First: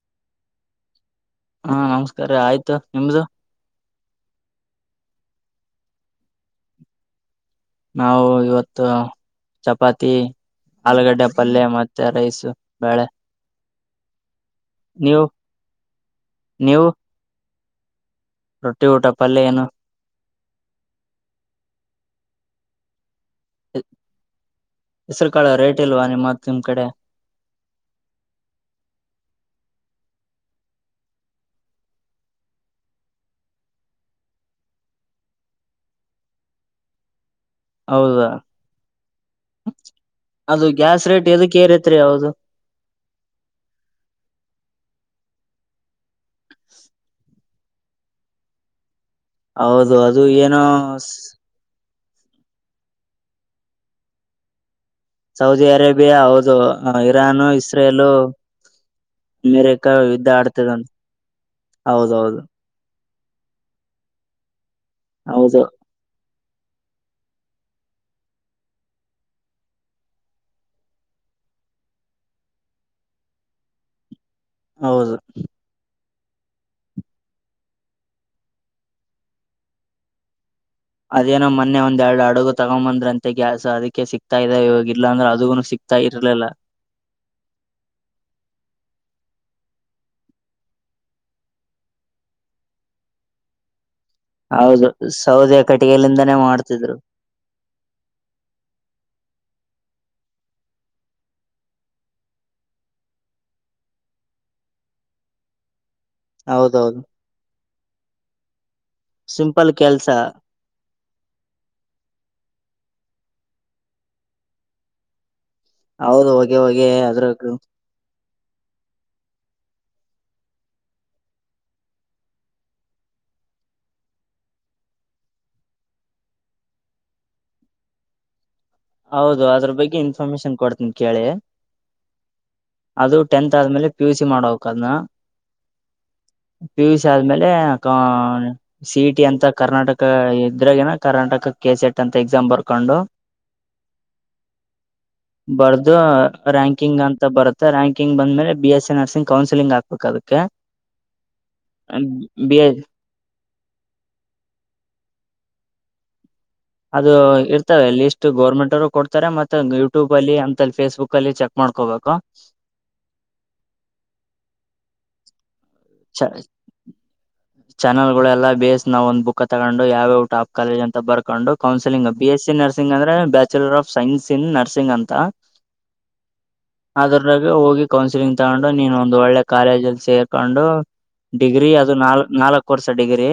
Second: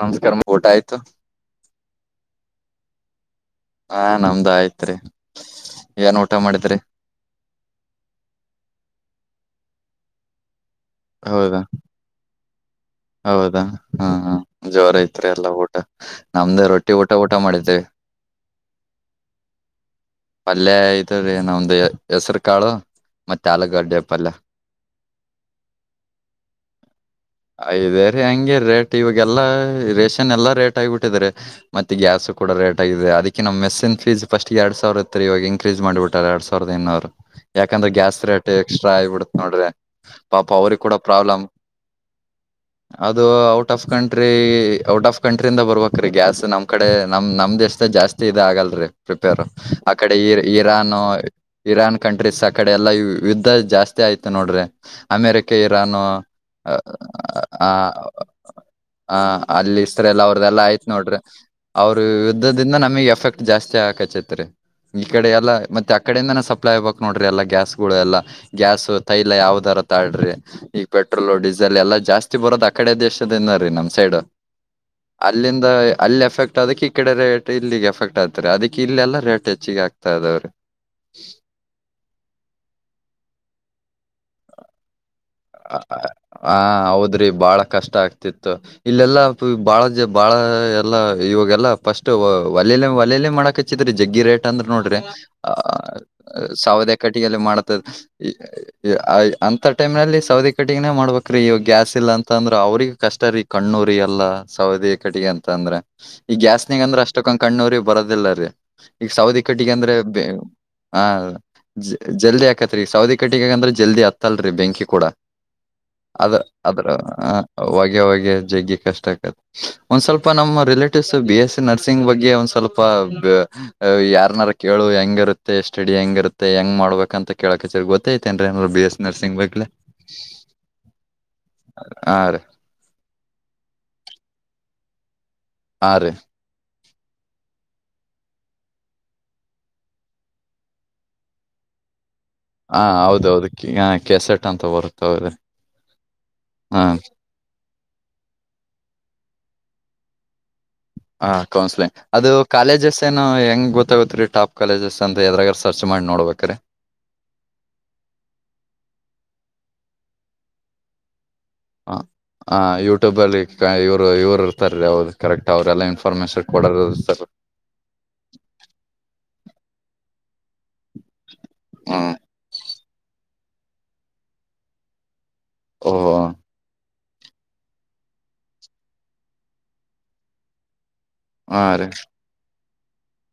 ನಮಸ್ಕಾರ ಊಟ ಆಯ್ತು ಹಾ ನಮಸ್ಕಾರ ಆಯ್ತು ನಿಮ್ದು ಹಾ ನಮ್ದ ಆಯತ್ರಿ ಏನ್ ಊಟ ಮಾಡಿದ್ರಿ ನಾವು ಇವತ್ತು ಚಪಾತಿ ಆಲೂಗಡ್ಡೆ ಹೌದಾ ಪಲ್ಯ ಮತ್ತೆ ರೈಸ್ ಬೇಳೆ ಹೌದಾ ಹಾ ಹ್ಮ ಜೋರ ನೀವು ಐತ್ರಿ ಎಲ್ಲ ಊಟ ನಮ್ದೇ ನೀವು ರೊಟ್ಟಿ ಊಟ ಊಟ ಮಾಡಿದ್ [unintelligible] ರೊಟ್ಟಿ ಊಟ ಪಲ್ಲ ಏನು ಪಲ್ಯ ಇದ್ರೀ ನಮ್ದ ಹೆಸರು ಕಾಳು ಮತ್ತೆ ಆಲಗಡ್ಡೆ ಪಲ್ಯ ಹೆಸರು ಕಾಳ ರೇಟ್ ಇಲ್ವಾ ನಿಮ್ಮತ್ ನಿಮ್ ಕಡೆ ಐದೇರಿೀ ಹಂಗೆ ರೇಟ್ ಇವಾಗಲ್ಲಾ ರೇಷನ್ ರೇಟ್ ಆಗಿಬಿಟ್ಟಿದಿದ್ದಾರೆ ಮತ್ತ ಗ್ಯಸ್ು ಕೂಡ ರೇಟ್ ಆಗಿದೆ ಅದಕ್ಕೆ ನಮ್ಮ ಮೆಸ್ಸಿನ ಫೀಸ್ ಫಸ್ಟ್ ಎರಡ್ ಸಾವಿರ ಇವಾಗ ಇನ್ಕ್ರೆಜ್ ಮಾಡಿಬಿಟ್ಟಾರೆ ಎರಡ್ ಸಾವಿರದ ಇನ್ನೂರು ಯಾಕಂದ್ರೆ ಗ್ಯಾಸ್ ಹೌದಾ ರೇಟ್ ಎಕ್ಸ್ಟ್ರಾ ಆಗಿಬಿಡುತ್ತತ್ ನೋಡ್ರಿ ಪಾಪ ಅದು ಅವ್ರ ಕೂಡ ಗ್ಯಾಸ್ ರೇಟ್ ಪ್ರಾಬ್ಲಮ ಎದಕ್ ಏರೈತ್ರಿ ಹೌದು ಅದು out of country out of ಕಂಟ್ರಿಯಿಂದ ಬರ್ಬೇಕ್ರೀ ಗ್ಯಾಸ್ ನಮ್ ಕಡೆ ನಮ್ ನಮ್ ದೇಶದ ಜಾಸ್ತಿ ಇದ ಆಗಲ್ರಿ ಪ್ರಿಪೇರ್ ಆ ಹೌದು ಕಡೆ ಅದು ಇ ಏನೋ ಇರಾನ್ ಇರಾನ್ ಕಂಟ್ರೀಸ್ ಆಕಡೆ ಎಲ್ಲಾ ಯುದ್ಧ ಜಾಸ್ತಿ ಆಯ್ತು ನೋಡ್ರಿ ಅಮೇರಿಕೆ ಸೌದಿ ಇರಾನ್ ಅರೇಬಿಯಾ ಹೌದು ಇರಾನು ಆ ಇಸ್ರೇಲು ಹ ಅಲ್ಲಿ ಅಮೇರಿಕ ಇಸರೆ ಎಲ್ಲ ಯುದ್ಧ ಅವ್ರ್ದೆಲ್ಲಾ ಆಯ್ತ್ ಆಡ್ತದಂತ ನೋಡ್ರಿ ಅವ್ರ ಹೌದೌದು ಯುದ್ಧದಿಂದ ನಮಗ್ ಎಫ ಎಫೆಕ್ಟ್ ಜಾಸ್ತಿ ಆಕ ಚಿತ್ರ ಈ ಕಡೆ ಎಲ್ಲಾ ಹೌದು ಮತ್ತೆ ಆಡೆಯಿಂದ ಪ್ಲೈ ಹಕ್ ನೋಡ್ರಿ ಎಲ್ಲಾ ಗ್ಯಾಸ್ ಗಳು ಎಲ್ಲ ಗ್ಯಾಸ್ ತೈಲ ಯಾವದರ ತಡ್ರಿ ಈಗ ಪೆಟ್ರೋಲ್ ಡೀಸೆಲ್ ಎಲ್ಲಾ ಜಾಸ್ತಿ ಬರೋದ ಆ ಕಡೆ ದೇಶದನ ರೀ ನಮ ಸೈಡ್ ಹೌದು ಅಲ್ಲಿಂದ ಅಲ್ಲಿ ಎಫೆಕ್ಟ್ ಅದಕ್ಕೆ ಈ ಕಡೆ ರೇಟ್ ಇಲ್ಲಿಗೆ ಎಫೆಕ್ಟ್ ಆಗ್ತಾರೆ ಅದಕ್ಕೆ ಇಲ್ಲೆಲ್ಲ ರೇಟ್ ಹೆಚ್ಚಿಗೆ ಆಗ್ತಾ ಇದದವ್ರರಿ ಅದೇನೋ ಮೊನ್ನೆ ಒಂದ್ೆರಡು ಅಡುಗು ತಗೊಂಡ್ಂಬಂದ್ರಂತೆ ಗ್ಯಾಸ್ ಅದಕ್ಕೆ ಸಿಕ್ತಾ ಇದ ಹೋಗ ಹ ಹೌದ್ರಿ ಬಾಳ ಕಷ್ಟ ಆಗ್ತಿತ್ತು ಇಲ್ಲೆಲ್ಲಾ ಬಾಳ ಬಾಳ ಎಲ್ಲಾ ಇವಾಗೆಲ್ಲ ಫಸ್ಟ್ ಒಲೆಲಿ ಒಲಲ್ಲ ಮಾಡಕ ಚಿ ಜಗ್ಗಿ ರೇಟ್ ಅಂದ್ರೆ ಹೌದು ನೋಡ್ರಿ ಅ ಸೌದೆ ಕಟ್ಟಿಗೆಲಿಂದಾನೇ ಸಾವದ ಮಾಡ್ತಿದ್ರು ಕಟ್ಟಿಗೆಲ್ಲಿ ಮಾಡತದ ಅಂತ ಟೈಮ್ ನಲ್ಲಿ ಸೌದಿ ಕಟ್ಟಗನೇ ಮಾಡ್ಬೇಕ್ರೀ ಗ್ಯಾಸ್ ಇಲ್ಲ ಅಂತ ಅಂದ್ರ ಅವ್ರಗ ಕಷ್ಟ ರೀ ಕಣ್ಣುರಿ ಎಲ್ಲ ಸೌದಿ ಕಟ್ಟಿಗೆ ಎಂತ ಅಂದ್ರೆ ಈ ಗ್ಯಾಸ್ನಗ ಹೌದೌದು ಅಂದ್ರೆ ಅಷ್ಟೊಕ್ಕ ಕಣ್ಣೂರಿ ಬರೋದಿಲ್ಲ ರೀ ಈಗ ಸೌದಿ ಸಿಂಪಲ್ ಕಟ್ಟಿಗೆ ಅಂದ್ರೆ ಕೆಲ್ಸ ಹ ಜಲ್ದಿ ಆಾಕತ್ತ ೀ ಸೌದಿ ಕಟ್ಟಿಗ ಅಂದ್ರೆ ಜಲ್ದಿ ಅತ್ತತಲ್ರಿ ಬೆಂಕಿ ಕೂಡ ಅತ್ತಲ್ರಿ ಹೌದು ಅದ ಹೊಗೆ ಅದ್ರ ಹೊಗೆ ಅದ್ರಗ ಹೊೆ ಹೊಗೆ ಜಗೆ ಕಷ್ಟ ಆ ಒಂದ್ ಸ್ವಲ್ಪ ನಮ್ಮ relatives B S C nursing ಬಗ್ಗೆ ಒಂದ್ ಸ್ವಲ್ಪ ಅ ಯಾರನಾರ ಕೇಳು ಹೆಂಗಿರುತ್ತೆ ಸ್ಟಡಿ ಹೆಂಗಿರುತ್ತೆ ಹೆಂಗ್ ಮಾಡ್ಬೇಕಂತ ಕೇಳಕ್ಚರ್ ಗೊತ್ತೈತೆೇನ್ ನರು ಬಿ ಎಸ್ ನರ್ಸಿಂಗ್ ಬಗ್ಲೆ ಪರ್ಮಿಷನ್ ಕೊಡ್ತೀನಿ ಕೇಳಿ ಹಾ ರೀ ಅದು ತ್ ಆದೇಲೆ ಪ ಮಾಡದನ್ನ ಹಾ ರೀ ಪಿಯುಸಿ ಆದ್ಮೇಲೆ ಸಿ ಟಿ ಅಂತ ಕರ್ನಾಟಕ ಇದ್ರಾಗನ ಕರ್ನಾಟಕ ಕೆ ಸಿ ಎಟ್ ಅಂತ ಎಕ್ಸಾಮ್ ಬರ್ಕೊಂಡು ಈಗ ಕೆಸೆಟ್ ಅಂತ ಬರುತದ್ರೆ ಬರ್ದು ರಾಂಕಿಂಗ್ ಅಂತ ಬರುತ್ತೆ ರ್ಯಾಂಕಿಂಗ್ ಬಂದ ಮೇಲೆ ಬಿ ಎಸ್ ನರ್ಸಿಂಗ್ ಕೌನ್ಸಲಿಂಗ್ ಹಾಕಬೇಕು ಅದಕ್ಕೆ ಹ ಕೌನ್ಸ್ಲಿಂಗ್ ಅದು ಬಿ ಎಸ್ ಕಾಲೇಜಸ್ ಏನು ಹೆಂಗ್ ಗೊತ್ತಾಗುತ್ತೆ ರೀ ಟಾಪ್ ಕಾಲೇಜಸ್ ಅ ಎದರಾಗರ್ ಸರ್ಚ್ ಮಾಡಿ ನೋಡ್ಬೇಕ್ರೀ ಅದು ಇರ್ತವೆಲ್ಲಿ ಇಷ್ಟು ಗೋರ್ಮೆಂಟ್ರು ಕೊಡ್ತಾರೆ ಮತ್ತೆ ಯೂಟ್ಯೂಬ್ ಅಲ್ಲಿ ಅಂತಲ್ಲಿ ಫೇಸ್ಬುಕ್ ಅಲ್ಲಿ ಚಕ್ ಹ ಹ ಯೂಟ್ಯೂಬ್ ಅಲ್ಲಿ ಇವ್ರು ಇವರು ಇರ್ತಾರ ಹೌದು ಕರೆಕ್ಟ್ ಅವ್ರೆಲ್ಲಾ ಚ ಇನ್ಫಾರ್ಮೇಶನ್ ಕೊಡೋರು ಇರ್ತಾರ ಚಾನಲ್ ಗಳೆಲ್ಲ ಬೇಸ್ ನಾವ ಒಂದ್ ಬುಕ್ ತಗೊಂಡು ಯಾವ್ಯ ಟಾಪ್ ಕಾಲೇಜ ಅಂತ ಬರ್ಕೊಂಡು ಹ್ಮ counselling B S nursing ಅಂದ್ರೆ bachelor of science in nursing ಅಂತ ಓಹೋ ಅದರಾಗ ಹೋಗಿ ಕೌನ್ಸಿಲಿಂಗ್ ತಗೊಂಡು ನೀನು ಒಂದು ಒಳ್ಳೆ ಕಾಲೇಜಲ್ಲಿ ಸೇರ್ಕೊಂಡು ಹಾ ಡಿಗ್ರಿ ರೀ ಅದು ನಾಲ್ ನಾಲ್ಕು ವರ್ಷ ಡಿಗ್ರಿ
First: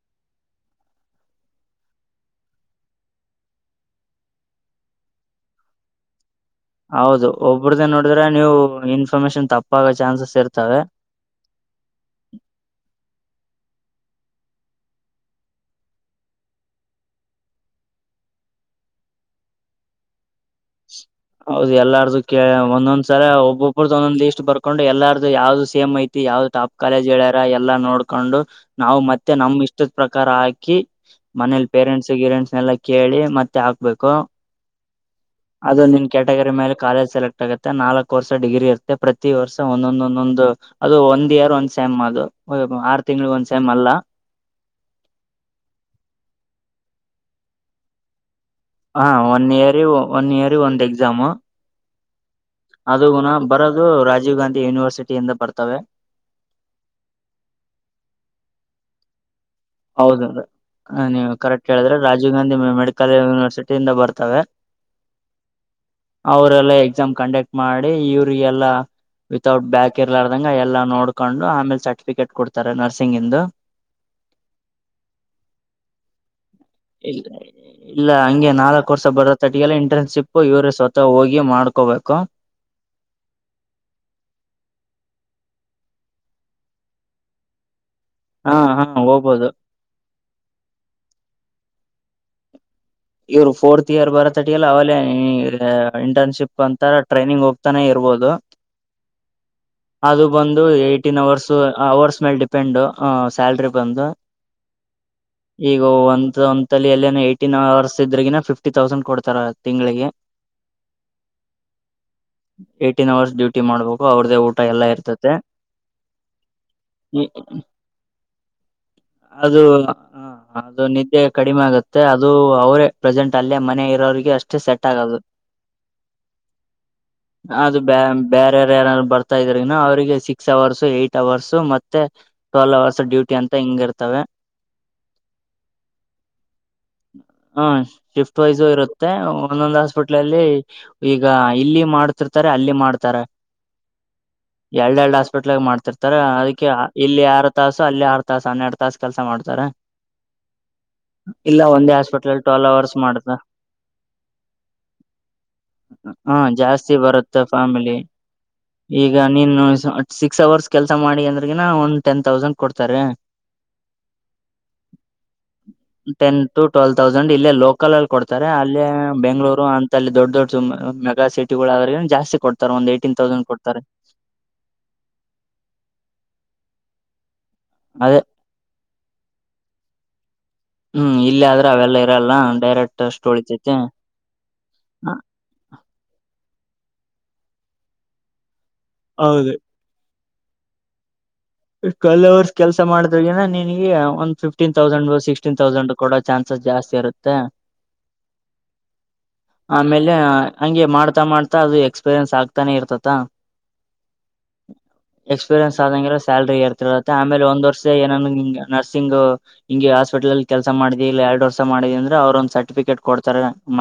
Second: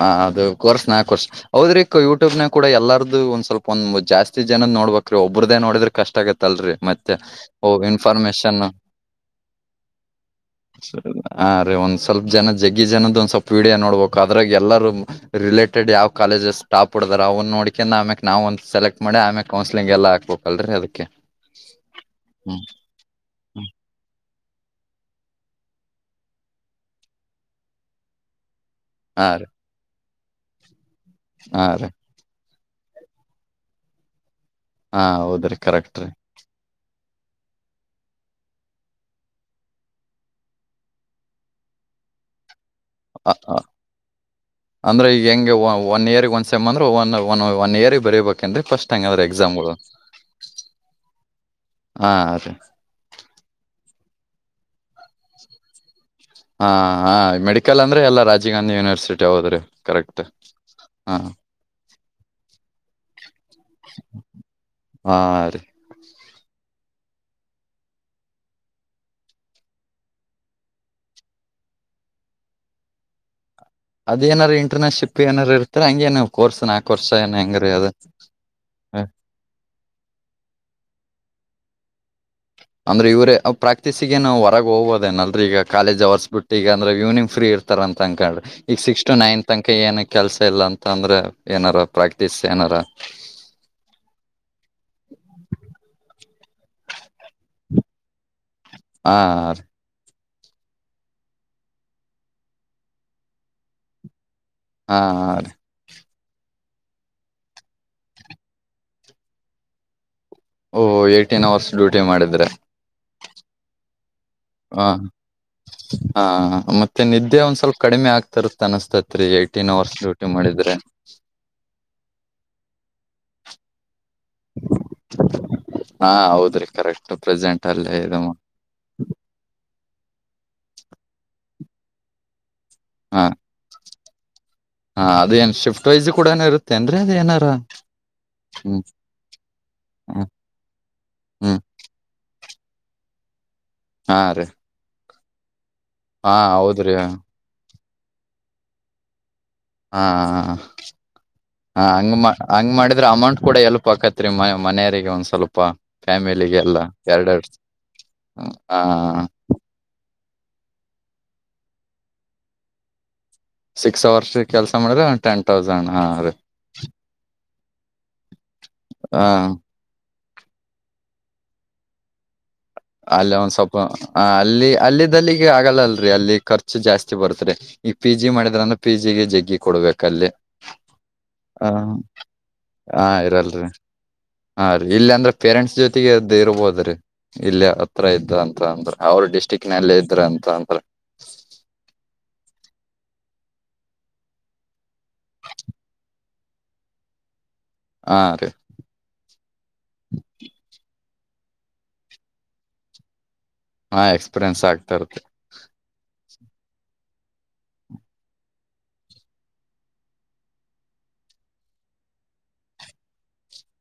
ಹ ಅದು ಕೋರ್ಸ್ ನಾ ಕೋರ್ಸ್ ಹೌದ್ರಿ ಯೂಟ್ಯೂಬ್ನ ಕೂಡ ಎಲ್ಲಾರದ್ದ ಒಂದ್ ಸ್ವಲ್ಪ ಒಂದ್ ಜಾಸ್ತಿ ಜನ ನೋಡ್ಬೇಕ್ರೀ ಒಬದೇ ನೋಡ್ರ ಕಷ್ಟ ಆಗೆ ಲ್ರಿ ಮತ್ತೆ ಹೌದು ಒಬ್ಬ್ರ್ದೇ ನೋಡಿದ್ರೆ ನೀವು ಇನ್ಫಾರ್ಮೇಶನ್ ಇನ್ಫಾರ್ಮೇಶನ್ ತಪ್ಪಾಗೋ ಚಾನ್ಸಸ್ ಇರ್ತವೆ. ಹಾ ರೀ ಒಂದ್ ಸ್ವಲ್ ಜಗ್ಗಿ ಜನದ ಒಂದ ಸ್ಲ್ಪ ವಡಿಯೋಡ್ಬೇಕು ಅದ್ರಾಗ ಎಲ್ಲರೂ ರಿಲೇಟೆಡ್ ಯಾವ್ ಕಾಲೇಜಸ್ ಟಾಪ್ ಹೊಡದಾರ ಅವನ್ನ ನೋಡಕಿಂದ ಆಮ್ಯಕ್ ನಾವವು ಒಂದ್ ಸೆಲೆಕ್ಟ್ ಮಾಡಿ ಆಮ ಕೌನ್ಸಲಿಂಗ ಎ ಹಾಕ್ಬೇಕ ಅಲ್ರರಿದಕ್ಕೆ ಹೌದು ಎಲ್ಲಾರ್ದು ಕೇಳ ಒಂದೊಂದ್ಸಲ ಹ್ಮ್ ಒಬ್ಬೊಬ್ಬ್ರ್ದು ಒಂದೊಂದ್ ಇಷ್ಟ್ ಬರ್ ಹಕೊಂಡು ಎಲ್ಲಾರ್ದು ಯಾವ್ದು ಸೇಮ್ ಐತಿ ಯಾವ್ದ್ ಟಾಪ್ ಕಾಲೇಜ್ ಹೇಳ್ಯಾರ ಎಲ್ಲಾ ನೋಡ್ಕೊಂಡು ನಾವು ಹಾ ಮತ್ತೆ ರೀ ನಮ್ ಇಷ್ಟದ ಪ್ರಕಾರ ಹಾಕಿ ಹಾ ಮನೇಲಿ ರೀ ಪೇರೆಂಟ್ಸ್ ಗಿರೆಂಟ್ಸ್ನೆಲ್ಲ ಕೇಳಿ ಮತ್ತೆ ಹಾಕ್ಬೇಕು ಹಾ ಹೌದ್ರಿ ಕರೆಕ್ಟ್ ಟಗರಿ ಮೇಲೆ ಕಾಲೇಜ್ ಸೆಲೆಕ್ಟ್ ಆಗುತ್ತೆ ನಾಕಕ್ ವರ್ ಡಿಗ್ರಿ ಇರುತ್ತೆ ಪ್ರತಿ ವರ್ಷ ಒಂದೊಂದ ಒಂದೊಂದು ಅದು ಒಂದಂದು ಇಯರ್ ಒಂದ ನ್ದು ಹ ಹ ಅಂದ್ರೆ ಈಗ ಹೆಂಗೆ ಒನ್ ಇಯರ್ ಒಂದ್ ಸೆಮಂದ ಒನ್ ಒನ್ ಒನ್ ಇಯರ್ ಬರೀಬೇಕು ಹಾ ಒನ್ ಇಯರಿ ಒನ್ ಇಯರಿ ಒಂದು್ ಎಕ್ಸಾಮು ಹಾ ರೀ ಅದುುಣ ಬರೋದು ರಾಜೀವ್ ಗಾಂಧಿ ಯೂನಿವರ್ಸಿಟಿಿಯಿಂದ ಬರ್ತವೆ ಹಾ ಹಾ ಮೆಡಿಕಲ್ ಅಂದ್ರೆ ಎಲ್ಲಾ ರಾಜೀವ್ ಗಾಂಧಿ ಯೂನಿವರ್ಸಿಟಿ ಹೋದ್ರಿ ಕರೆಕ್ಟ್ ಹ ಹಾ ನೀವು ಕರೆಕ್ಟ್ ಹೇಳಿದ್ರೆ ರಾಜೀವ್ ಗಾಂಧಿ ಮೆಡಿಕಲ್ ಯೂನಿವರ್ಸಿಟಿಿಂದ ಬರ್ತವೆ ಹಾ ರ ಅವ್ರಲ್ಲ ಎಕ್ಸಾಮ್ ಕಂಡಕ್ಟ್ ಮಾಡಿ ಇವ್ರಿಗೆಲ್ಲ ವಿತೌಟ್ ಬ್ಯಾಕ್ ಇರ್ಲಾರ್ದಂಗ ಎಲ್ಲಾ ನೋಡ್ಕೊಂಡು ಆಮೇಲೆ ಸರ್ಟಿಫಿಕೇಟ್ ಕೊಡ್ತಾರೆ ನರ್ಸಿಂಗ್ ಇಂದು ಅದೇನಾರ ಇಟರ್ನ್ಶಿಪ್ ಏನಾರರು ಇರ್ತ ಹಂಗ ಏನ ಇ ಹೆಂಗ್ರೀ ಅದ ಇಲ್ಲ ಹಂಗೆ ನಾಲ್ಕ್ು ವರ್ಷ ಬರ ತಟಿಗೆಲ್ಲ ಇಂಟರ್ನ್ಶಿಪ್ ಇವರು ಸ್ವತ ಹೋಗಿ ಹಗೆ ಮಾಡ್ಕೋಬೇಕು ಅಂದ್ರ ಇವರ ಪ್ರಾಕ್ಟೀಸಿಗೆ ನಾ ಹೊರಗೆ ಹೋಗೋದೇಏಲ್ರಿ ಈಗ ಕಾಲೇಜ್ ಅವರ್ಸ್ ಬಿಟ್ಟ ಈಗಂದ್ರೆ ಈವ್ನಿಂಗ ಫ್ರೀ ಇರ್ತಾರ ಅಂತ ತಕೊಂಡ್ರಿ ಹಾ ಈಗ ಹಾ ಸಿಕ್ಸ್ ಟು ನೈನ್ ಹೋಗ್ಬೋದು ತನಕ ಏನ ಕೆಲ್ಸ ಇಲ್ಲ ಅಂತ ಅಂದ್ರೆ ಏನಾರ ಪ್ರಾಕ್ಟೀಸ್ ಏನಾರ ಇವ್ರು ಫೋರ್ತ್ ಇಯರ್ ಬರತಟಿಗೆಲ್ಲ ಒಂಂತರ ಟ್ರೈನಿಂಗ್ ಹೋಗ್ತಾನೆ ಇರ್ಬೋದು ಹಾ ಅದು ಬಂದು ಏ್ಟೀನ್ ಅವರ್ಸ್ ಅವರ್ಸ್ ಮೇಲೆ ಡಿಪೆಂಡ್ ಸ್ಯಾಲ್ರಿ ಬಂದು ಹಾ ರೀ ಈಗ ಒ ಒಂತಲ್ಲಿ ಎಲ್ಲ ಏ್ಟೀನ್ ಅವರ್ಸ್ ಇದ್ರಗಿನ ಫಿಫ್ಟಿ ತೌಸಂಡ್ ಕೊಡ್ತಾರ ತಿಂಗಳಿಗೆ ಓಹ ಏಟೀನ್ ಅವರ್ಸ್ ಡ್ಯೂಟಿ ಮಾಡಿದ್ರೆ ಏ್ಟೀನ್ ಅವರ್ಸ್ ಡ್ಯೂಟಿ ಮಾಡ್ಬೇಕು ಅವ್ರದೇ ಊಟ ಎಲ್ಲಾ ಹ ಇರ್ತತೆ ಹಾ ಮತ್ತೆ ನಿದ್ದೆ ಒಂದ್ ಸ್ವಲ್ಪ ಕಡಿಮೆ ಆಗ್ತರತ್ತ ಅನಸ್ತತ್ರಿ ಅದು ಏಟೀನ್ ಹ ಅವರ್ಸ್ ಡ್ಯೂಟಿ ಮಾಡಿದ್ರೆ ಅದು ನಿದ್ದೆ ಕಡಿಮೆ ಆಗುತ್ತೆ ಅದು ಅವರೇ ಪ್ರೆಸೆಂಟ್ ಅಲ್ಲೇ ಮನೆ ಇರೋಿಗೆ ಅಷ್ಟೇ ಸೆಟ್ ಆಗದು ಹಾ ಹೌದ್ರಿ ಕರೆಕ್ಟ್ ಪ್ರೆಸೆಂಟ್ ಅದು ಬ ಅಲ್ಲೇ ಇದು ಮಾ- ಬೇರೆಾರ ಯಾರಾರು ಬರ್ತಾ ಇದ್ರನ ಅವ್ರಿಗೆ ಇ ಸಿಕ್ಸ್ ಅವರ್ಸ್ ಏಟ್ ಅವರ್ಸ್ ಮತ್ತೆ ಟ್ವೆಲ್ ಅವರ್ಸ್ ಹಾ ಡ್ಯೂಟಿ ಅಂತ ಹಿಂಗ ಇರ್ತವೆ ಹಾ ಅದೇನ್ ಶಿಫ್ಟ್ ವೈಸ್ ಕೂಡ ಏ ಇರುತ್ತೆ ಅಂದ್ರೆ ಅದ ಏನಾರ ಹ ಶಿಫ್ಟ್ ವೈಸು ಹ್ಮ್ ಇರುತ್ತೆ ಒಂದೊಂದ್ ಹಾಸ್ಪಿಟ್ಲ ಹ್ಮ್ ಅಲ್ಲಿ ಈಗ ಹ್ಮ್ ಇಲ್ಲಿ ಮಾಡ್ತಿರ್ ಅಲ್ಲಿ ಮಾಡ್ತಾರ ಹಾ ರೀ ಎರಡ್ ಎರಡ್ ಹಾಸ್ಪಿಟ್ಲ್ಗ ಮಾಡ್ತಾರೆ ರ್ತ ತರ ಹಾ ಹೌದ್ರಿ ಹಾ ಆಯ್ಕೆಇಲ್ಲಿ ಆರು ತಾಸು ಅಲ್ಲಿ ಆರ್ ತಾಸು ಹನ್ನೆರಡು ತಾಸ್ ಕೆಲಸ ಮಾಡಿ, ಹಾ ಇಲ್ಲ ಒಂದೇ ಹಂಗಮ್ಮ. ಹಾಸ್ಪಿಟ್ಲ್ ಟ್ವೆಲ್ ಹಂಗ್ ಅವರ್ಸ್ ಮಾಡಿದ್ರೆ ಮಾಡತ ಅಮೌಂಟ್ ಕೂಡ ಎಲ್ಪ್ ಆಕೆತ್ರಿ ಹೆಲ್ಪ್ ಮನೆಯರಿಗೆ ಒಂದ್ ಸ್ವಲ್ಪ ಹ ಫ್ಯಾಮಿಲಿಗೆ ಎಲ್ಲ ಜಾಸ್ತಿ ಬರುತ್ತೆ ಎರಡೆರಡು. ಫ್ಯಾಮಿಲಿ ಹ ಈಗ ನೀನು. ಸಿಕ್ಸ್ ಅವರ್ಸ್ ಕೆಲ್ಸ ಮಾಡಿ ಅಂದ್ರ್ ಗನ ಒಂದ್ ಟೆನ್ ತೌಸಂಡ್ ಕೊಡ್ತಾರೆ. ಸಿಕ್ಸ್ ಅವರ್ಸ್ ಕೆಲ್ಸ ಮಾಡಿದ್ರೆ ಟೆನ್ ತೌಸಂಡ್ ಹಾ ರೀ ನ ಇಲ್ಲೇ ಲೋಕಲ್ ಅಲ್ಲಿ ಕೊಡ್ತಾರೆ ಅಲ್ಲೇ ಹ ಬೆಂಗ್ಗಳೂರು ಅಂತ. ದೊಡ್ಡ ದೊಡ್ಡ ಮೆಗ ಸಿಟಿಗಳು ಆದ್ರೆ ಏನು ಜಾಸ್ತಿ ಕೊಡ್ತಾರೆ. ಒಂದ್ ಏಟೀನ್ ಅಲ್ಲ ತೌಸಂಡ್ ಒಂದ್ ಸ್ವಲ್ಪ ಕೊಡ್ತಾರೆ ಆ ಅಲ್ಲಿ ಅಲ್ಲಿದ್ದಲ್ಲಿಗೆ ಆಗಲ್ಲ ಅಲ್ರರಿ ಅಲ್ಲಿ ಖರ್ಚು ಜಾಸ್ತಿ ಬರುತ್ರಿ. ಈ ಪಿ ಅದೇ ಜಿ ಮಾಡಿದ್ರಂದ್ರ ಪಿ ಜಿಗೆ ಜಗ್ಗಿ ಕೊಡ್ಬೇಕಲ್ಲಿ. ಹ್ಮ್ ಇಲ್ಲ ಆದ್ರೆ ಅವೆಲ್ಲ ಇರಲ್ಲ ಡೈರೆಕ್ಟ್ ಅಷ್ಟು ಇರಲ್ರಿ ಉಳಿತಿತಿ. ಹಾ ರೀ ಇಲ್ಲ ಅಂದ್ರೆ ಪೇರೆಂಟ್ಸ್ ಜೊತೆಗೆ ಇದ್ದು ಇರಬೋದು. ಇಲ್ಲಿ ಹತ್ರ ಇದ್ದ ಅಂತ ಅಂದ್ರ ಅವ್ರ ಹೌದು ಡಿಸ್ಟ್ರಿಕ್ ನಲ್ಲಿ ಇದ್ರ ಅಂತ ಅಂದ್ರೆ. ಈ ಕೈಲಾಶ್ ಕೆಲ್ಸ ಮಾಡಿದ್ರಗನ ನಿನಗೆ ಒಂದ್ ಫಿಫ್ಟೀನ್ ತೌಸಂಡ್ ಸಿಕ್ಸ್ಟೀನ್ ತೌಸಂಡ್ ಕೊಡ ಚಾನ್ಸಸ್ ಜಾಸ್ತಿ ಇರುತ್ತೆ. ಹಾ ರೀ ಆಮೇಲೆ ಹಂಗೆ ಮಾಡು. ಮಾಡ್ತಾ ಅದು ಎಕ್ಸ್ಪೀರಿಯನ್ಸ್ ಆಗ್ತಾನೆ ಇರ್ತಾತ. ಹಾ ಎಕ್ಸ್ಪೀರಿಯನ್ಸ್ ಆಗ್ತಾ ಇರುತ್ತೆ. ಸ್ಯಾಲರಿ ಇರ್ತಿರುತ್ತೆ ಆಮೇಲೆ ಒಂದು ವರ್ಷ ಏನನ ಹ ನರ್ಸಿಂಗ್ ಹಿಂಗೆ ಹಾಸ್ಪಿಟಲ್ ಅಲ್ಲಿ ಕೆಲಸ ಮಾಡಿದೆ ಇಲ್ಲ. ಎರಡು ವರ್ಷ ಮಾಡಿದೀನಿ ಅಂದ್ರೆ ಅವ್ರೊಂದು ಸರ್ಟಿಫಿಕೇಟ್ ಕೊಡ್.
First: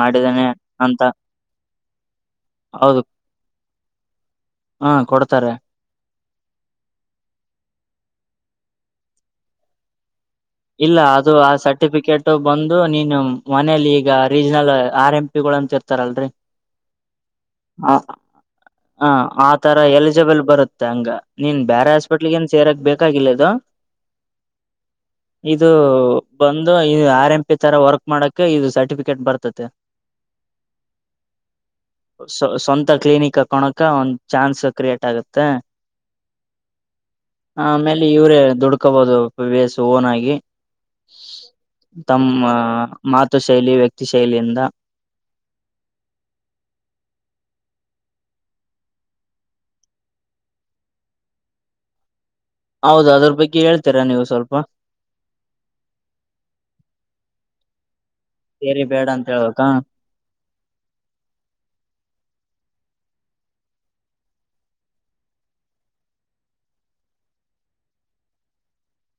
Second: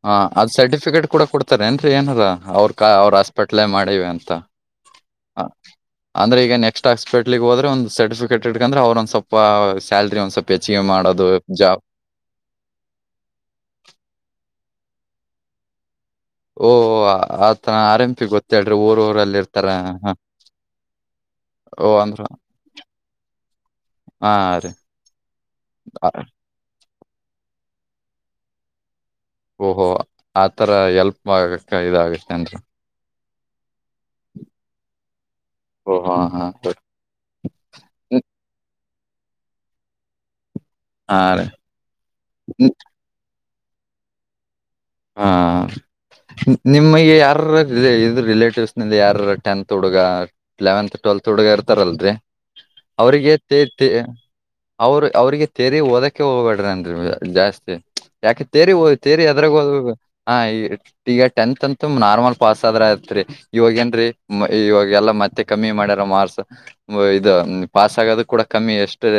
ಹ ಅದ್ ಸರ್ಟಿಫಿಕೇಟ್ ಕೂಡ ಕೊಡ್ತಾರೆ ಏನ್ರೀ ಏನದ ಅವ್ರ ಹೌದು ಹಾಸ್ಪಿಟ್ಲ್ ಮಾಡಿವ ಅಂತ. ಹ ಕೊಡ್ತಾರೆ. ಅ- ಅಂದ್ರೆ ಈಗ ನೆಕ್ಸ್ಟ್ ಹಾಸ್ಪಿಟಲ್ ಹೋದ್ರೆ ಒಂದ್ ಸರ್ಟಫಿಕೇಟ್ಕಂದ್ರ ಅವ್ರ ಒಂದ್ ಸ್ವಲ್ಪ ಸ್ಯಾಲರಿ ಒಂದ್ ಸ್ಲ್ಪ. ಇಲ್ಲ ಅದು ಆ ಸರ್ಟಿಫಿಕೇಟ್ ಬಂದು ನೀನು ಮನೇಲಿ ಈಗ ರೀಜನಲ್. ಆರ್ ಎಂ ಪಿ ಗಳು ಅಂತ ಇರ್ತಾರಲ್ರರಿ. ಓ ಆತನ ಹ ಆರ್ ಎಂ ಪಿ ಗೊತ್ತೇಳ್ರಿ ಊರ್ ಹ ಊರಲ್ಲಿ ಆ ಇರ್ತಾರ ತರ ಹ ಎಲಿಜಿಬಲ್ ಬರುತ್ತೆ ಹಂಗ ನೀ ನೀನ್ ಓ ಬ್ಯಾರೆ ಹಾಸ್ಪಿಟ್ಲ್ ಏನ್ ಸೇರಕ್ ಬೇಕಾಗಿಲ್ಲ ಇದ. ಹಾರೀ ಇದು ಬಂದು ಇ ಆರ್ ಎಂ ಪಿ ತರ ವರ್ಕ್ ಮಾಡಕ ಇದು ಸರ್ಟಿಫ ಕೆ ಬರ್ತತೆ ಓಹೋ ಆತರ ಎಲ್ಪ್ ಆಗಕ್ಕ ಇದಾಗತ್ತೇನ್ರಿ ಸ್ವಂತ ಕ್ಲಿನಿಕ್ ಹಾಕೊಣಕ. ಚಾನ್ಸ್ ಕ್ರಿಯೇಟ್ ಆಗುತ್ತೆ. ಓ ಹಾ ಹಾ ಹೇ ಆಮೇಲೆ ಏ ದುಡುಕು. ಇಕ್ಕಬಹುದು ವೇಸ್ ಓನ್ ಆಗಿ ಹಾ ರೀ ತಮ್ಮ ನಿ- ಮ ತ ಶೈಲಿ ವ್ಯಕ್ತಿ ಶೈಲಿಯಿಂದ. ಹಾ ನಿಮಗೆ ಯಾರ್ ಇದ್ರು ರಿಲೇಟಿವ್ಸ್ ನಲ್ಲಿ ಯಾರ ಟೆಂತ್ ಹುಡುಗ ಲೆವೆಂತ್ ಟ್. ತುಡ್ಗ ಇತಾರಲ್ರಿ ಹೌದು ಅದ್ರ ಅವ್ರಿಗೆ ತೇ ಬಗ್ಗೆ ತೇ ಹೇಳ್ತೀರಾ ನೀವು ಸ್ವಲ್ಪ ಅವರು ಅವ್ರಿಗೆ ತೇರಿ ಓದಕ್ಕೆ ಹೋಗ್ಬೇಡ್ರಿನ್ ಇವಾಗ. ಜಾಸ್ತಿ ಯಾಕೆ ತೇರಿ ಸೇರಿ ಹ ಬೇಡ ತೇರಿ ಅಂತ ಅದ್ರಾಗ ಹೇಳ್ಬೇಕಾ ಹ ಹ ಈ ಈಗ ಟೆಂತ್ ಅಂತು ನಾರ್ಮಲ್ ಪಾಸ್ ಆದ್ರ ಐತ್ರಿ ಇವಾಗೇಏನ್ರೀ ಇವಾಗಲ್ಲ ಮತ್ತೆ ಕಮ್ಮಿ ಮಾಡಾರ ಮಾರ್ಕ್ಸ್ ಇದು ಪಾಸ್ ಆಗೋದು ಕೂಡ ಕಮ್ಮಿ ಎಷ್ಟೇ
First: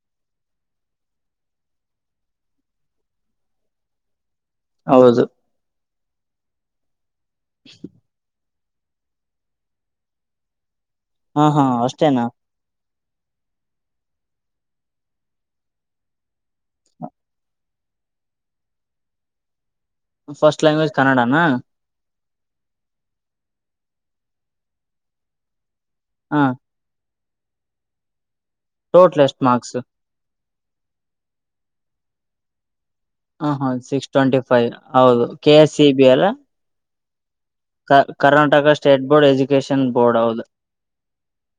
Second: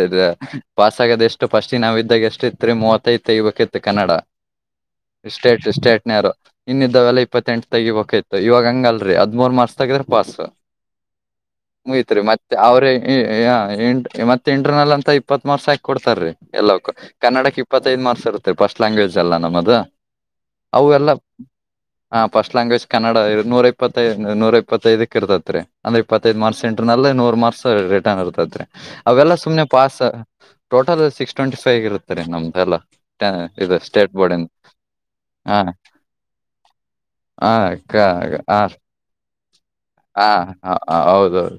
ಪಾಸ್. ತೆಗೆದು ಎಷ್ಟು ಫಸ್ಟಿ ನಾವ್ದಾಗ ಎಷ್ಟಿತ್ ಮೂವತ್ತೈ ತೆಗಿಬೇಕಿತ್ತು ಕನ್ನಡ. ಹೌದು ಸ್ಟೇಟ್ ಸ್ಟೇಟ್ ನವರು ಇನ್ನ ಇದೆವೆಲ್ಲ ಇಪ್ಪತ್ತೆಂಟು ತೆಗಿಬೇಕಿತ್ತು. ಇವಾಗ ಹಂಗ ಅಲ್ರರಿ ಹದಿಮೂರ್ ಮಾರ್ಸ್ ತೆಗಿದ್ರೆ ಪಾಸ್ ಹಾ ಹಾ ಮುಗೀತು ಅಷ್ಟೇನಾ ಮತ್ತೆ ಅವ್ರ. ಮತ್ತೆ ಇಂಟರ್ನಲ್ ಅಂತ ಇಪ್ಪತ್ತ್ರು ಮಾರ್ಕ್ಸ್ ಹಾಕಿ ಕೊಡ್ತಾರೀ ಎಲ್ಲವಕ್ಕೂ ಕನ್ನಡಕ್ ಇಪ್ಪತ್ತೈದು. ಮಾರ್ಕ್ ಇರುತ್ತೆ ಫಸ್ಟ್ ಲಾಂಗ್ವೇಜ್ ಅಲ್ಲವ ನಮ್ಮದು. ಫಸ್ಟ್ ಲಾಂಗ್ವೇಜ್ ಕನ್ನಡನಾ ಹಾ ಫಸ್ಟ್ ಲಾಂಗ್ವೇಜ್ ಕನ್ನಡ ನೂರ ಇಪ್ಪತ್ತೈ ನೂರ ಇಪ್ಪತ್ತೈದಕ್ ಇರ್ತತ್ರಿ. ಒಂದ್ ಇಪ್ಪತೈದು ಹ ಮಾರ್ಕ್ಸ್ ಇಂಟರ್ ನಲ್ಲು ನೂರೂ ಮಾರ್ಸ್ ರಿಟರ್ನ್ ಇರ್ತದೆ. ಟೋಟಲ್ ಅವೆಲ್ಲ ಎಷ್ಟ್ ಸುಮನೆ marks pass total six twenty five ಇರುತ್ತ ರ ನಮ್ದೆಲ್ಲ ಹ ಹಾ ಇದು ಸಿಕ್ಸ್ ಸ್ಟೇಟ್ ಟ್ವೆಂಟಿ ಬೋರ್ಡಿನ ಫೈವ್ ಹೌದು ಕೆ ಎಸ್ ಸಿ ಬಿ ಅಲ್ಲ ಹಕ್ಕ ಕ- Karnataka state board education board ಹ ಹೌದು ಹ ಹೌದೌದು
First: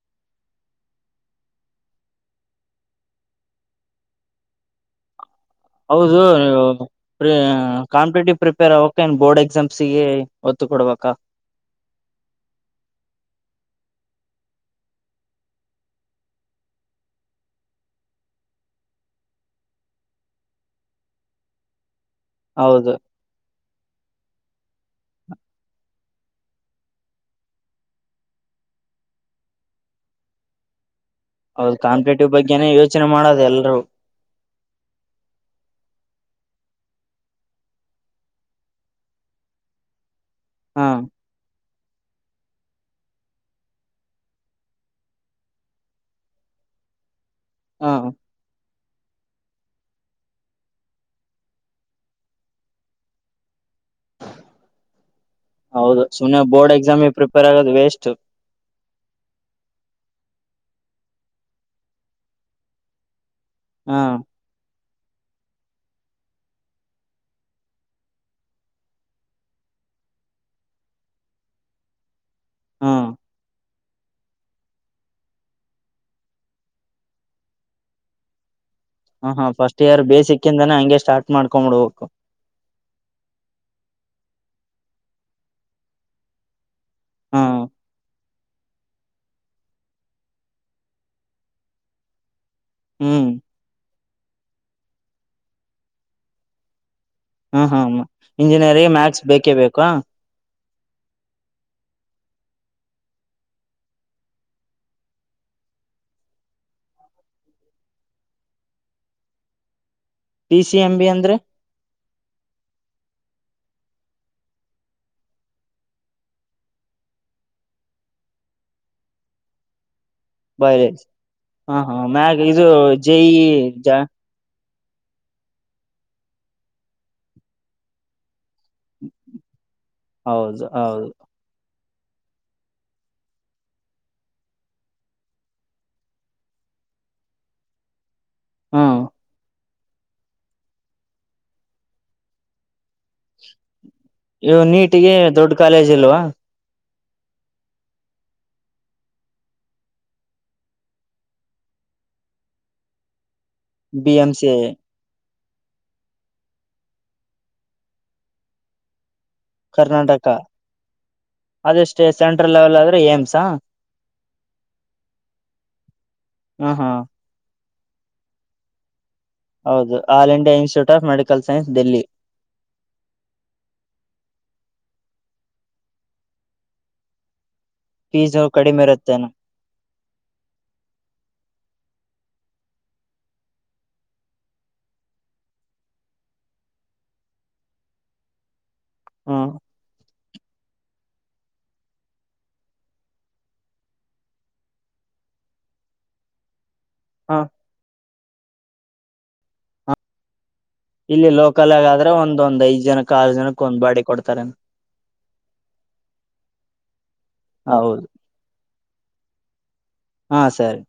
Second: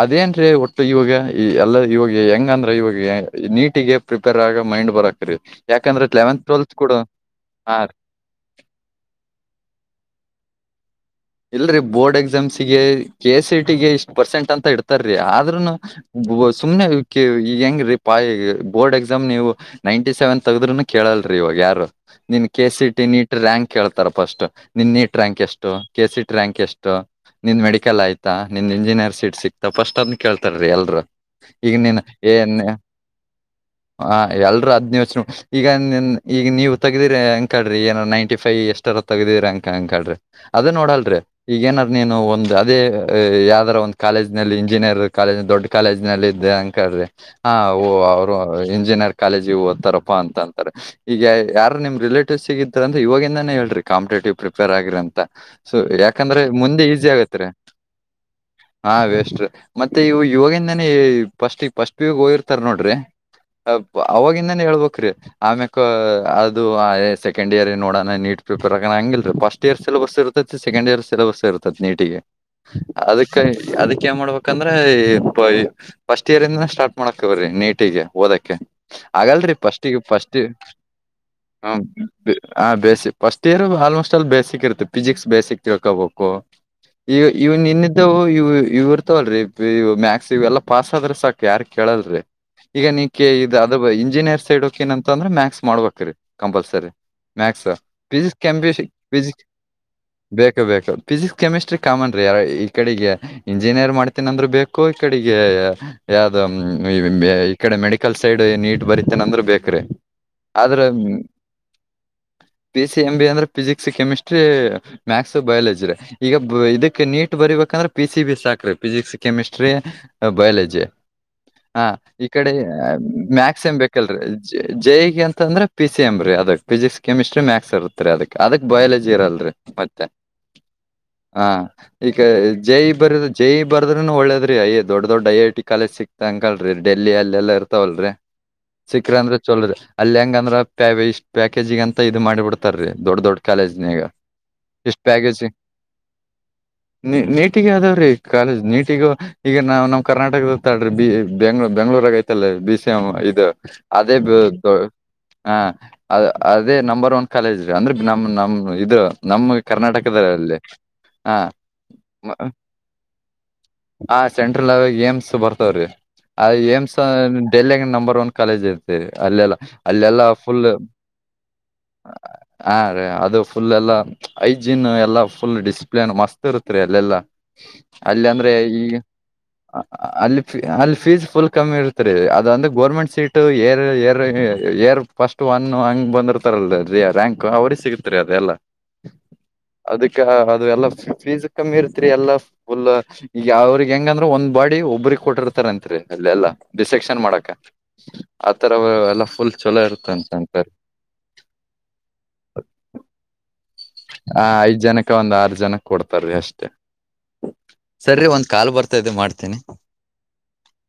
ಅದೇನ್ೀ ಒಟ್ಟು ಇವಾಗ ಎಲ್ಲ ಇವಾಗ ಹೆಂಗ ಅಂದ್ರೆ ಇವಾಗ ನೀಟಿಗೆ ಪ್ರಿಪೇರ್ ಆಗ ಮೈಂಡ್ ಬರಕ್ ಯಾಕಂದ್ರೆ ಹೌದು ಲೆವೆಂತ್ ನೀವು ಟ್ವೆಲ್ತ್ ಕೂಡ ಹಾ ಕಾಂಪಿಟೇಟಿವ್ ಪ್ರಿಪೇರ್ ಅವವಕ್ಕ ಏನ್ ಬೋರ್ಡ್ ಎಕ್ಸಾಮ್ಸಗೆ ಒತ್ತು ಕೊಡ್ಬೇಕ ಇಲ್ರರಿ ಬೋರ್ಡ್ ಎಕ್ಸಾಮ್ಸ್ ಗೆ ಕೆ ಎಸ್ ಸಿ ಟ ಗೆ ಇಷ್ಟ್ ಪರ್ಸೆಂಟ್ ಅಂತ ಇಡ್ತಾರೀ ಆದ್ರೂನು ಸುಮ್ನೆ ಈಗ ಹೆಂಗ ರೀ ಬೋರ್ಡ್ ಎಕ್ಸಾಮ್ ನೀವು ನೈಂಟಿ ಸೆವೆನ್ ತಗದ್ರರುನು ಕೇಳಲ್ ಇವಾಗ ಯಾರು ನಿನ್ ಕೆ ಸಿ ಹೌದು ಟಿ ನೀಟ್ ರ್ಯಾಂಕ್ ಹೇಳ್ತಾರ ಫಸ್ಟ್ ನಿನ್ ನೀಟ್ ರ್ಯಾಂಕ್ ಎಷ್ಟು ಕೆ ಸಿಟ ರ್ಯಾಂಕ್ ಎಷ್ಟು ನಿನ್ ಮೆಡಿಕಲ್ ಆಯ್ತಾ ನಿಂದ ಇಂಜಿನಿಯರ್ ಸೀಟ್ ಸಿಕ್ತಾ ಫಸ್ಟ್ ಅದ್ ಕೇಳ್ತಾರೀ ಎಲ್ರು ಈಗ ಹೌದು ನೀನ್ ಕಾಂಪಿಟೇಟಿವ್ ಏನ್ ಬಗ್ಗೆನೇ ಯೋಚನೆ ಮಾಡೋದು ಎಲ್ರೂ ಹ ಎಲ್ರುೂ ಹದ್ನೇ ವಚ್ ಈಗ ನಿನ್ ಈಗ ನೀವು ತೆಗದ್ರ ಅಂಕಳ್ರಿ ಏನೋ ನೈನ್ಟಿ ಫೈವ್ ಎಷ್ಟರ ತಗಿದಿ್ರಿ ಅಂಕ ಅಂಕಳ್ರಿ ಅದೇ ಹಾ ನೋಡಲ್ರಿೀ ಈಗ ಏನ ನೀನು ಒಂದ್ ಅದೇ ಯಾವ್ದಾರ ಒಂದು ಕಾಲೇಜ್ ನಲ್ಲಿ ಇಂಜಿನಿಯರ್ ಕಾಲೇಜ್ ದೊಡ್ಡ ಕಾಲೇಜ್ ನಲ್ಲಿ ಇದ್ದ ಅಂಕ ಹ ಅವರು ಇಂಜಿನಿಯರ್ ಕಾಲೇಜ್ಿಗೆ ಹ ತಾರಪ್ಪಾ ಅಂತ ಅಂತಾರೆ ಈಗ ಯಾರ ನಿಮ್ ರಿಲೇಟಿವ್ ಸಿಗಿದಾರ ಅ್ರ ಇವಾಗಿಂದಾನೇ ಹೇಳ್ರಿ ಕಾಂಪಿಟೇಟಿವ್ ಪ್ರಿಪೇರ್ ಆಗಿ ಅಂತ ಸೊ ಹೌದು ಸುಮ್ನೆ ಯಾಕಂದ್ರೆ ಬೋರ್ಡ್ ಮುಂದೆ ಈಸಿ ಎಕ್ಸಾಮಿಗೆ ಆಗತ್ರಿ ಪ್ರಿಪೇರ್ ಆಗೋದು ವೇಸ್ಟ್ ಹ ವೇಸ್ ಮತ್ತ ಮತ್ತೆ ಇವ ಇವವಾಗಿಂದಾನ ಫಸ್ಟ್ ಈ ಫಸ್ಟ್ ವಿವಾಗ ಹೋಗಿರ್ತಾರ ನೋಡ್ರಿ ಹಾ ಅವವಾಗಿಂದಾನೇಳ್ಬೇಕಕ್್ರಿ ಆಮ್ಯ ಅದು ಸೆಕೆಂಡ್ ಇಯರ್ ನೋಡಣ ನೀಟ್ ಪೇಪರ್ ಹಾಕ ಹಂಗಲ್ ಫಸ್ಟ್ ಇಯರ್ ಸಿಲೆಬಸ್ ಇರ್ತತಿ ಸೆಕೆಂಡ್ ಇಯರ್ ಸಿಲೆಬಸ್ ಇರ್ತತಿ ನೀಟಿಗೆ ಹಾ ಅದಕ್ಕೆ ಅದಕ್ಕೆ ಏನ್ ಮಾಡ್ಬೇಕಂದ್ರೆ ಫಸ್ಟ್ ಇಯರ್ ಇಂದ ಸ್ಟಾರ್ಟ್ ಮಾಡಕ್ವ್ರೀ ನೀಟಿಗೆ ಓದಕ್ಕೆ ಹ ಹಾ ಆಗಲ್ರಿ ಫಸ್ಟ್ ಫಸ್ಟ್ಿಗೆ ಇಯರ್ ಫಸ್ಟ್ ಬೇಸಿಕ್ ಇಂದಾನೇ ಹಂಗೆ ಸ್ಟಾರ್ಟ್ ಹ್ಮ ಮಾಡ್ಕೊಂಡ್ಬಿಡ್ಬೇಕು ಆ ಬೇಸಿ ಫಸ್ಟ್ ಇಯರ್ ಆಲ್ಮೋಸ್ಟ್ ಅಲ್ಲಿ ಬೇಸಿ ಫಿಸಿಿಕ್ಸ್ ಬೇಸಕ್ ತಿಳ್ಕೋಬೇಕು ಈ ಹಾ ಇವ ನಿನ್ನಿದ್ದ ಇ ಇವ ಇರ್ತವಲ್ರರಿ ಇ ಮ್ಯಾಕ್ಸ್ ಇವೆಲ್ಲಾ ಪಾಸ್ ಆದ್ರ ಸಾಕ ಯಾರ್ ಕೇಳಲ್ರರಿ ಈಗ ನೀ ಕೆ ಹ್ಮ್ ಇ ಅದು ಇಂಜಿನಿಯರ್ ಸೈಡ್ಕ್ ಏನಂತ ಅಂದ್ರೆ ಮ್ಯಾಕ್ಸ್ ಮಾಡ್ಬೇಕ್ರೀ ಕಂಪಲ್ಸರಿ ಹಾ ಮ್ಯಾಕ್ಸ್ ಹಾ ಫಿಸಿಿಕ್ಸ್ ಕೆ ಇಂಜಿನಿಯರಿಂಗ್ ಮ್ಯಾಥ್ಸ್ ಫಕ್ಸ್ ಬೇಕೇ ಬೇಕಾ ಬೇಕ ಬೇಕ ಫಿಸಿಕ್ಸ್ ಕೆಮಿಸ್ಟ್ರಿ ಕಾಮನ್ ರೀ ಯ ಈ ಕಡೆಗೆ ಇಂಜಿನಿಯರ್ ಮಾಡ್ತೀನ ಅಂದ್ರ ಬೇಕು ಈ ಕಡೆಗೆ ಯಾವ್ದ ಈ ಕಡೆ ಮೆಡಿಕಲ್ ಸೈಡ್ ನೀಟ್ ಬರಿತೇನೆ ಅಂದ್ರ ಬೇಕ್ರೀ ಪಿ ಸಿ ಆದ್ರ ಎಂ ಬಿ ಅಂದ್ರೆ ಪ ಸಿ ಎಂ ಬಿ ಅಂದ್ರೆ ಫಿಸಿಕ್ಸ್ ಕೆಮಿಸ್ಟ್ರಿ ಮ್ಯಾಥಸ್ ಬಯಾಲಜಿ ರ ಈಗ ಇದಕ್ಕೆ ನೀಟ್ ಬರಿಬೇಕಂದ್ರೆ ಪಿ ಸಿ ಬಿ ಸಾಕ್ರೀ ಫಿಸಿಕ್ಸ್ ಕೆಮಿಸ್ಟ್ರಿ ಬಯಾಲಜಿ ಬಯ ಹಾ ಹ ಹಾ ಈ ಮ್ಯಾಗ ಕಡೆ ಇದು ಜೈ ಮ್ಯಾಕ್ಸ ಎಮ್ ಜ ಬೇಕಲ್ರೀ ಜೆ ಗೆ ಅಂತಂದ್ರ ಪಿ ಸಿ ಎಮ ರೀ ಅದಕ್ ಫಿಸಿಕ್ಸ್ ಕೆಮಿಸ್ಟ್ರ ಮ್ಯಾಕ್ಸ್ ಇರುತ್ತತ್ರಿ ಅದಕ್ ಅದಕ್ ಬಯಾಲಜಿ ಇರಲ್ರಿ ಮತ್ತೆ ಹೌದು ಹೌದು ಹಾ ಈಗ ಜೈ ಬರ ಜೈ ಬರದ್ರೂನು ಒಳ್ಳೇದ್ರೀ ಯ ದೊಡ್ಡ ದೊಡ್ಡ ಐ ಐ ಟ ಕಾಲೇಜ್ ಸಿಕ್ತಾ ಅಂಗಲ್ೀ ಡೆಲಿ ಇಲ್ಲಿ ಅಲ್ಲೆಲ್ಲಾ ಇರ್ತಾವಲ್ರರಿ ಹ್ಮ್ ಸಿಕ್ಕ್ರ ಅಂದ್ರೆ ಚೊಲರಿ ಅಲ್ಲಿ ಹೆಂಗ ಅಂದ್ರ ಪ್ಯಾ ಇಷ್ಟ್ ಪ್ಯಾಕೇಜಿಗ ಅಂತ ಇದು ಮಾಡಿ ಬಿಿಡ್ತಾರೀ ದೊಡ್ ದೊಡ್ ಕಾಲೇಜ್ನಗ ಇವು ನೀಟಿಗೆ ದೊಡ್ಡ ಕಾಲೇಜ್ ಇಲ್ವಾ ನೀ ನೀಟಗ ಅದಾವ್ರೀ ಕಾಲೇಜ್ ನೀಟಿಗೂ ಈಗ ನಾವವು ನಮ್ ಕರ್ನಾಟಕದಾಡ್ರೀ ಬೆ್ಳ ಬ ಬೆಂಗ್ಳೂರು ಐತಲ್ಲ ಬಿಸಿಮ್ಮ ಇದು ಬಿ ಅದೇ ಎಂ ಸಿ ಹ ಅ ಅದೇ ನಂಬರ್ ಒನ್ ಕಾಲೇಜ ರೀ ಅಂದ್ರೆ ನಮ್ ನಮ್ ಇದು ನಮ್ಮ್ ಕರ್ನಾಟಕ ಕರ್ನಾಟಕಲ್ಲಿ ಹಾ ಅದಷ್ಟೇ ಸೆಂಟ್ರಲ್ ಲೆವೆಲ್ ಆದ್ರೆ ಏಮ್ಸಾ ಆ ಸೆಂಟ್ರಲ್ ಲೆವೆಲ್ ಏಮ್ಸ್ ಬರ್ತವ್ರೀ ಅ ಹ ಹಾ ಏಮ್ಸ್ ಡೆಲ್ಲಿಂಗ ನಂಬರ್ ಒನ್ ಕಾಲೇಜ್ ಇರ್ತ್ತದೆ ಅಲ್ಲೆಲ್ಲ ಹೌದು ಅಲ್ಲೆಲ್ಲ all India full institute of medical science Delhi ಹಾ ರ ಅದು ಫುಲ್ ಐಜಿನ್ ಎಲ್ಲಾ ಫುಲ್ ಡಿಸಿಪ್ಲನ್ ಮಸ್ತ್ ಇರುತ್ತ ರಿ ಅಲ್ಲೆಲ್ಲಾ. ಅಲ್ಲಿ ಫೀಸ್ ಅಂದ್ರೆ ಈ ಕಡಿಮೆ ಇರುತ್ತೇನ ಅಲ್ಲಿ- ಅಲ್ಲಿ ಫೀಸ್ ಫುಲ್ ಕಮ್ಮಿ ಇರ್ತದೆ. ರಿ ಅದಂದ government seat air, air- air first one ಹಂಗ್ ಬಂದಿರ್ತಾರಲ್ರಿ. ರ್ಯಾಂಕ್ ಅವ್ರ ಸಿಗತ್ರಿ ಅದೆಲ್ಲ. ಹ್ಮ ಅದಕ್ಕೆ- ದು ಎಲ್ಲ ಫೀಸ್ ಕಮ್ಮಿ ಇರ್ತರಿ ಎಲ್ಲಾ ಫುಲ್ ಅವ್ರಿಗೆ ಹೆಂಗಂದ್ರೆ ಒಂದ್ ಬಾಡಿ ಒಬ್ರಗ್ ಕೊಟ್ಟಿರ್ತ. ಅಲ್ಲಿ ಎಲ್ಲ ಡಿಸಕ್ಷನ್ ಹ ಮಾಡಕ ಆತರ ಆ ಆ ಹ ಇಲ್ಲಿ ಲೋಕಲ್ ಗಾದ್ರೆ ಒಂದೊಂದ್ ಐದ್ ಜನಕ್ ಆರು ಜನಕ್ ಕೊಂದ್ ಬಾಡಿ ಕೊಡ್ತಾರ ಅಂತ. ಅ ಒಂದ್ ಆರು ಜನ ಕೊಡ್ತಾರೀ ಅಷ್ಟೇ ಹೌದು ಸರಿ ಒಂದ್ ಕಾಲು ಬರ್ತಾ ಇದೆ ಮಾಡ್ತೀನಿ. ಹಾ, ಸರಿ